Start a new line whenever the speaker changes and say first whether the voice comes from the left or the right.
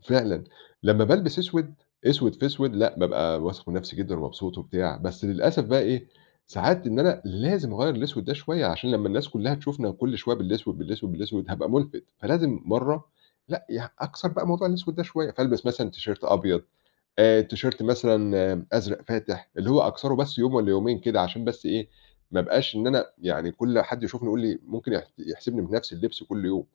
left: فعلًا. لمّا بالبس أسود، أسود في أسود لأ، بابقى واثق من نفسي جدًا ومبسوط وبتاع، بس للأسف بقي إيه، ساعات إن أنا لازم أغيّر الأسود ده شوية عشان لمّا الناس كلها تشوفنا كل شوية بالأسود، بالأسود، بالأسود، هابقى ملفت. فلازم مرة لأ، يع أكسر بقى موضوع الأسود ده شوية، فألبس مثلًا تيشيرت أبيض، آآ، تيشيرت مثلًا أزرق فاتح اللي هو أكسره بس يوم والّا يومين كده عشان بس إيه، ما أبقاش إن أنا يعني كل حد يشوفني يقول لي ممكن يح يحسبني بنفس اللبس كل يوم.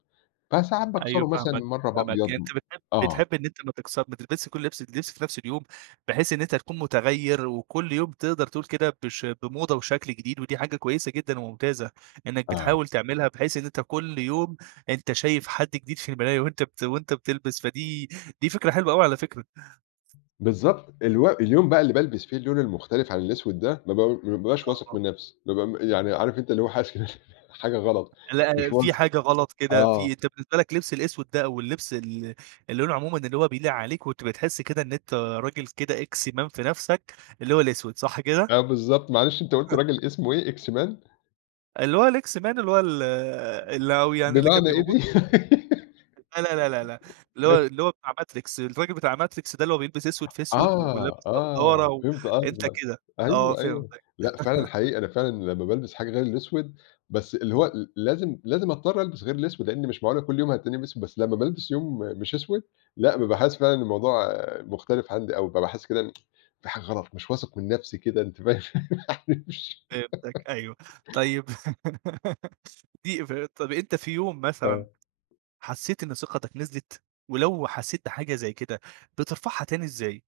left: فساعات
right: أيوه،
left: باكسره مثلًا
right: فاهمك،
left: مرة
right: فاهمك.
left: بأبيض
right: أنت
left: م
right: بتحب
left: آه.
right: بتحب إن أنت ما تكس ما تلبسش كل اللبس اللبس في نفس اليوم بحيث إن أنت تكون متغير وكل يوم بتقدر تقول كده بش بموضة وشكل جديد ودي حاجة كويسة جدًا وممتازة إنك
left: آه.
right: بتحاول تعملها بحيث إن أنت كل يوم، أنت شايف حد جديد في المراية وأنت بت وأنت بتلبس. فدي دي فكرة حلوة أوي على فكرة.
left: بالضبط الو اليوم بقى اللي بالبس فيه اللون المختلف عن الأسود ده، ما ب ما بابقاش واثق
right: آه.
left: من نفس. بابقى م يعني عارف أنت اللي هو حاسس كده في حاجة، غلط
right: لأ،
left: مش
right: في
left: واثق.
right: حاجة غلط كده
left: آه.
right: في أنت بالنسبة لك لبس الأسود ده أو اللبس ال اللي لونه عمومًا اللي هو بيليق عليك، وبتبقى بتحس كده إن أنت راجل كده إكس مان في نفسك، اللي هو الأسود. صح كده؟
left: آه، بالضبط، معلش أنت قلت راجل اسمه إيه، إكس مان؟
right: اللي هو الإكس مان، اللي هو ال ال ه يعني اللي كان
left: بمعنى
right: بيبقى
left: إيه
right: موجود
left: دي؟
right: لا لا لا لا لأ، اللي هو
left: أي
right: اللي هو بتاع ماتريكس. ال فاكر بتاع ماتريكس ده اللي هو بيلبس أسود في أسود ولابس
left: آه،
right: نضارة
left: آه،
right: و
left: فهمت
right: أنت
left: قصدك.
right: كده. آه
left: أيوه، أيوه،
right: فهمتك.
left: لأ فعلًا حقيقي، أنا فعلًا لمّا بالبس حاجة غير الأسود، بس اللي هو ل لازم لازم أضطر ألبس غير الأسود، لأني مش معقولة كل يوم هتلاقيني بأسود. بس لمّا بالبس يوم مش أسود لأ، بابقى حاسس فعلًا إن الموضوع مختلف عندي أو بابقى حاسس كده إن في حاجة غلط، مش واثق من نفسي كده، أنت فاهم، يعني مش
right: فهمتك أيوه. طيب. دي ف طب، أنت في يوم مثلًا
left: آه.
right: حسيت إن ثقتك نزلت؟ ولو حسيت بحاجة زي كده، بترفعها تاني إزاي؟